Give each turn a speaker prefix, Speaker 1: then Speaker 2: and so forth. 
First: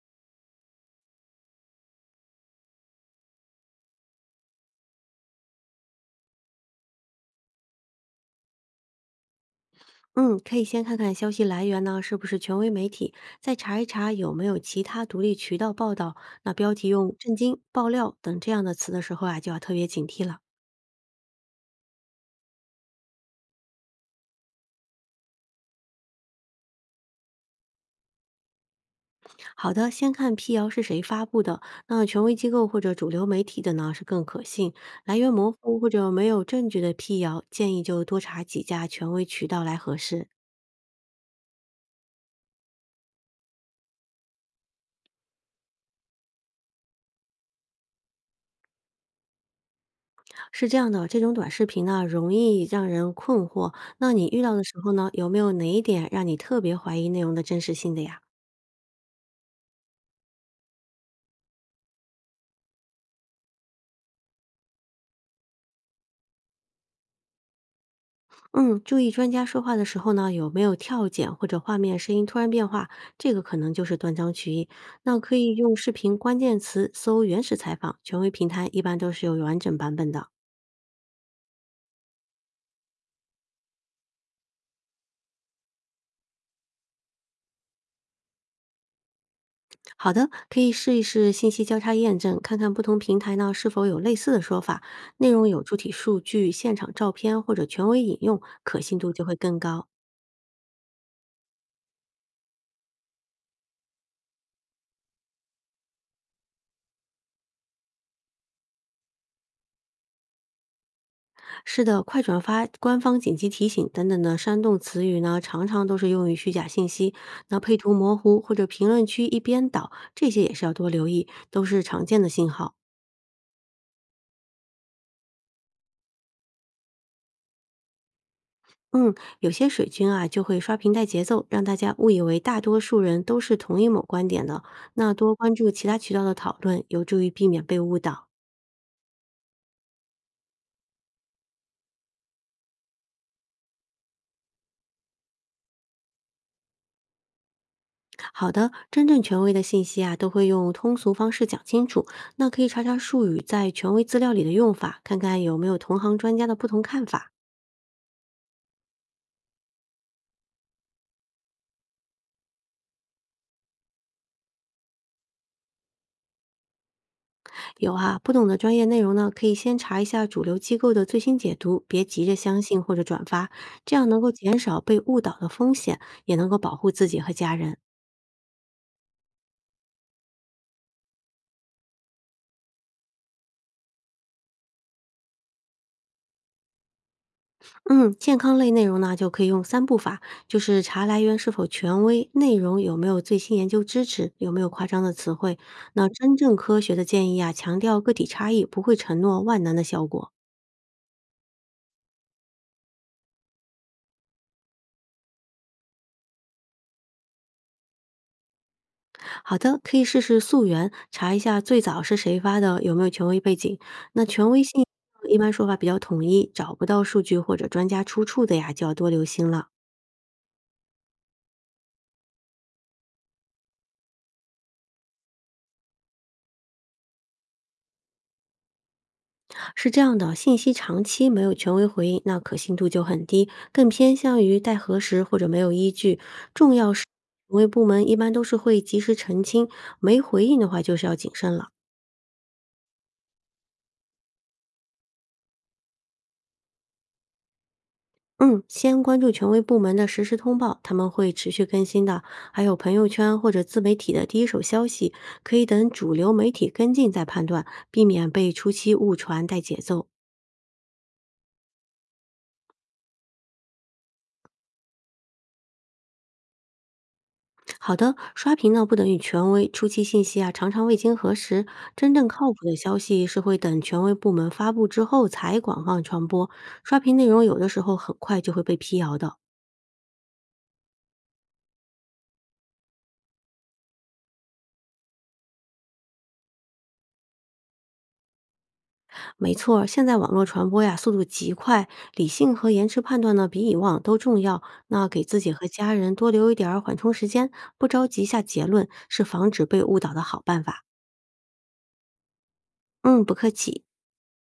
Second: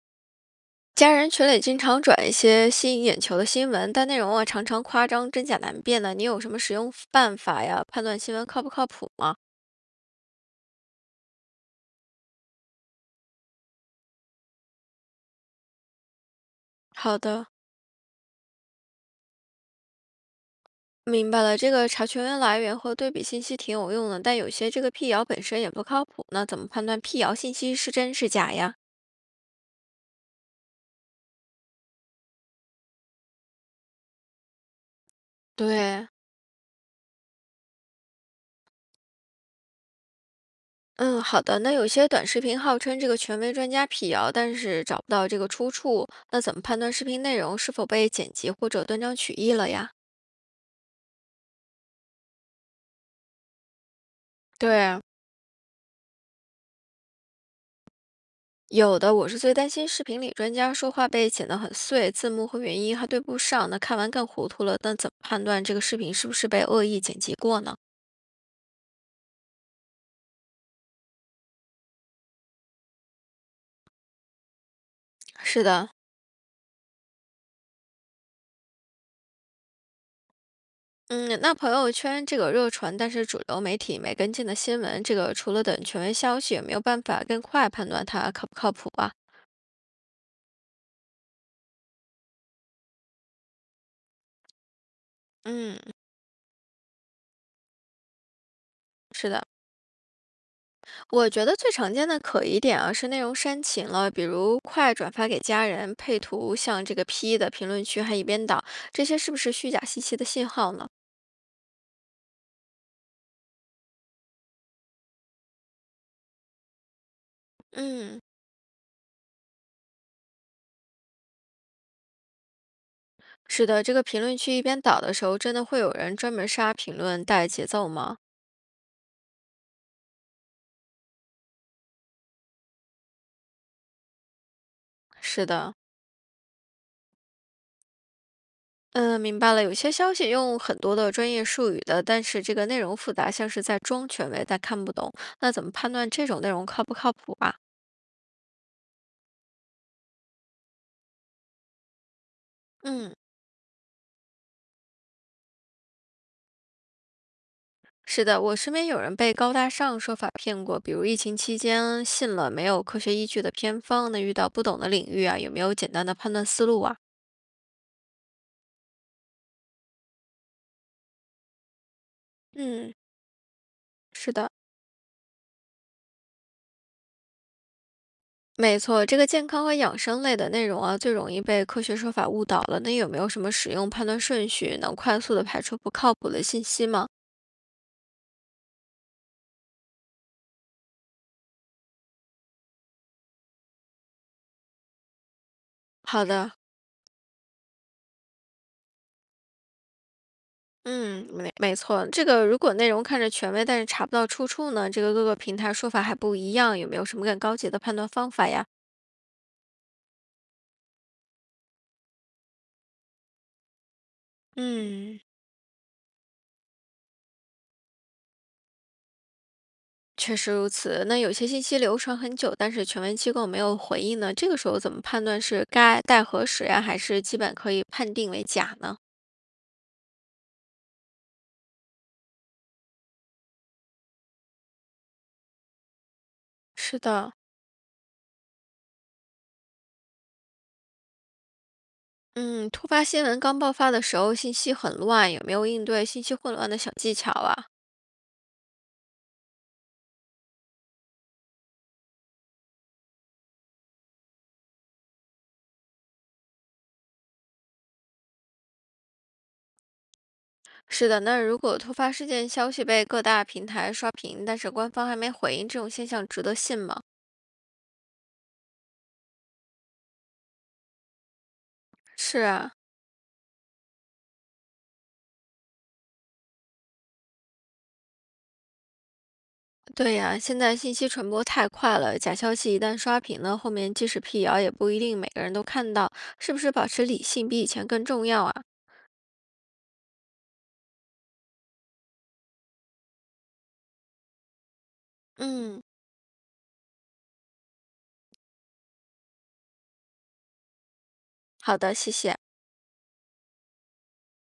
Speaker 1: 家人群里经常转一些吸引眼球的新闻，但内容啊常常夸张，真假难辨的。你有什么使用办法呀？判断新闻靠不靠谱吗？
Speaker 2: 嗯，可以先看看消息来源呢，是不是权威媒体，再查一查有没有其他独立渠道报道。那标题用
Speaker 1: 好
Speaker 2: “震
Speaker 1: 的，
Speaker 2: 惊”“爆料”等这样的词的时候啊，就要特别警惕了。
Speaker 1: 明白了。这个查询来源和对比信息挺有用的，但有些这个辟谣本身也不靠谱。那怎么判断辟谣信息是真是假呀？
Speaker 2: 好的，先看辟谣是谁发布的，那权威机构或者主流媒体的呢是更可信。来源模糊或
Speaker 1: 对，
Speaker 2: 者没有证据的辟谣，建议就多查几家权威渠道来核实。
Speaker 1: 嗯，好的。那有些短视频号称这个权威专家辟谣，但是找不到这个出处，那怎么判断视频内容是否被剪辑或者断章取义了呀？
Speaker 2: 是这样的，这种短视频呢，容易让人困惑。那你遇到的时候
Speaker 1: 对，
Speaker 2: 呢，有没有哪一点让你特别怀疑内容的真实性的呀？
Speaker 1: 有的，我是最担心视频里专家说话被剪得很碎，字幕和原音还对不上，那看完更糊涂了。那怎么判断这个视频是不是被恶意剪辑过呢？
Speaker 2: 嗯，注意专家说话的时候呢，有没有跳剪或者画面声音突然变化，这个可能就是断章取义。那可以
Speaker 1: 是
Speaker 2: 用
Speaker 1: 的，
Speaker 2: 视频关键词搜原始采访，权威平台一般都是有完整版本的。
Speaker 1: 嗯，那朋友圈这个热传，但是主流媒体没跟进的新闻，这个除了等权威消息，有没有办法更快判断它靠不靠谱啊？
Speaker 2: 好的，可以试一试信息交叉验证，看看不同平台呢是否有类似的说法，内容有主
Speaker 1: 嗯，
Speaker 2: 体数据、现场照片或者权威引用，可信度就
Speaker 1: 是
Speaker 2: 会
Speaker 1: 的，
Speaker 2: 更高。
Speaker 1: 我觉得最常见的可疑点啊是内容煽情了，比如快转发给家人，配图像这个 P 的，评论区还一边倒，这些是不是虚假信息的信号呢？
Speaker 2: 是的，快转发、官方紧急提醒等等的煽动词语呢，常常都是用于虚假信息。那配图模
Speaker 1: 嗯，
Speaker 2: 糊或者评论区一边倒，这些也是要多留意，都是常见的信号。
Speaker 1: 是的，这个评论区一边倒的时候，真的会有人专门刷评论带节奏吗？
Speaker 2: 嗯，有些水军啊就会刷屏带节奏，让大家误以为大多数人都是同意某观点的。那多
Speaker 1: 是
Speaker 2: 关注
Speaker 1: 的，
Speaker 2: 其他渠道的讨论，有助于避免被误导。
Speaker 1: 嗯，明白了。有些消息用很多的专业术语的，但是这个内容复杂，像是在装权威，但看不懂。那怎么判断这种内容靠不靠谱啊？
Speaker 2: 好的，真正权威的信息啊，都会用通俗方式讲清楚。那可以查查
Speaker 1: 嗯，
Speaker 2: 术语在权威资料里的用法，看看有没有同行专家的不同看法。
Speaker 1: 是的，我身边有人被高大上说法骗过，比如疫情期间信了没有科学依据的偏方，那遇到不懂的领域啊，有没有简单的判断思路啊？
Speaker 2: 有啊，不懂的专业内容呢，可以先查一下主流机构的最新解读，别急着相信
Speaker 1: 嗯，
Speaker 2: 或者转发，这样能够
Speaker 1: 是的。
Speaker 2: 减少被误导的风险，也能够保护自己和家人。
Speaker 1: 没错，这个健康和养生类的内容啊，最容易被科学说法误导了。那有没有什么使用判断顺序，能快速的排除不靠谱的信息吗？
Speaker 2: 嗯，健康类内容呢，就可以用三步法，就是查来源是否权威，内容有没有最新研究支持，有没有夸张的词汇。那
Speaker 1: 好
Speaker 2: 真
Speaker 1: 的，
Speaker 2: 正科学的建议啊，强调个体差异，不会承诺万能的效果。
Speaker 1: 嗯，没错，这个如果内容看着权威，但是查不到出处呢，这个各个平台说法还不一样，有没有什么更高级的判断方法呀？
Speaker 2: 好的，可以试试溯源，查一下最早是谁发的，有没有权威背景。那权威性
Speaker 1: 嗯，
Speaker 2: 一般说法比较统一，找不到数据或者专家出处的呀，就要多留心了。
Speaker 1: 确实如此。那有些信息流传很久，但是权威机构没有回应呢，这个时候怎么判断是该待核实呀，还是基本可以判定为假呢？
Speaker 2: 是这样的，信息长期没有权威回应，那可信度就很低，更偏向于待核实或者没有依据。重要
Speaker 1: 是
Speaker 2: 是，
Speaker 1: 的，
Speaker 2: 权威部门一般都是会及时澄清，没回应的话就是要谨慎了。
Speaker 1: 嗯，突发新闻刚爆发的时候，信息很乱，有没有应对信息混乱的小技巧啊？
Speaker 2: 嗯，先关注权威部门的实时通报，他们会持续更新的，还有朋友圈或者自媒体的第一手消息，可以等主流媒体跟进再判断，避免被初期误传带节奏。
Speaker 1: 是的，那如果突发事件消息被各大平台刷屏，但是官方还没回应，这种现象值得信吗？
Speaker 2: 好的，刷屏呢不等于权威，初期信息啊常常未经核实，真正
Speaker 1: 是
Speaker 2: 靠谱
Speaker 1: 啊，
Speaker 2: 的消息是会等权威部门发布之后才广泛传播。刷屏内容有的时候很快就会被辟谣的。
Speaker 1: 对呀，现在信息传播太快了，假消息一旦刷屏呢，后面即使辟谣也不一定每个人都看到，是不是保持理性比以前更重要啊？
Speaker 2: 没错儿现在网络传播呀速度极快，理性和延迟判断呢比以往都重要。那给自己和
Speaker 1: 嗯，
Speaker 2: 家人多留一点儿缓冲时间，不着急下结论，是防止被误导的好办法。
Speaker 1: 好的，谢谢。
Speaker 2: 嗯，不客气。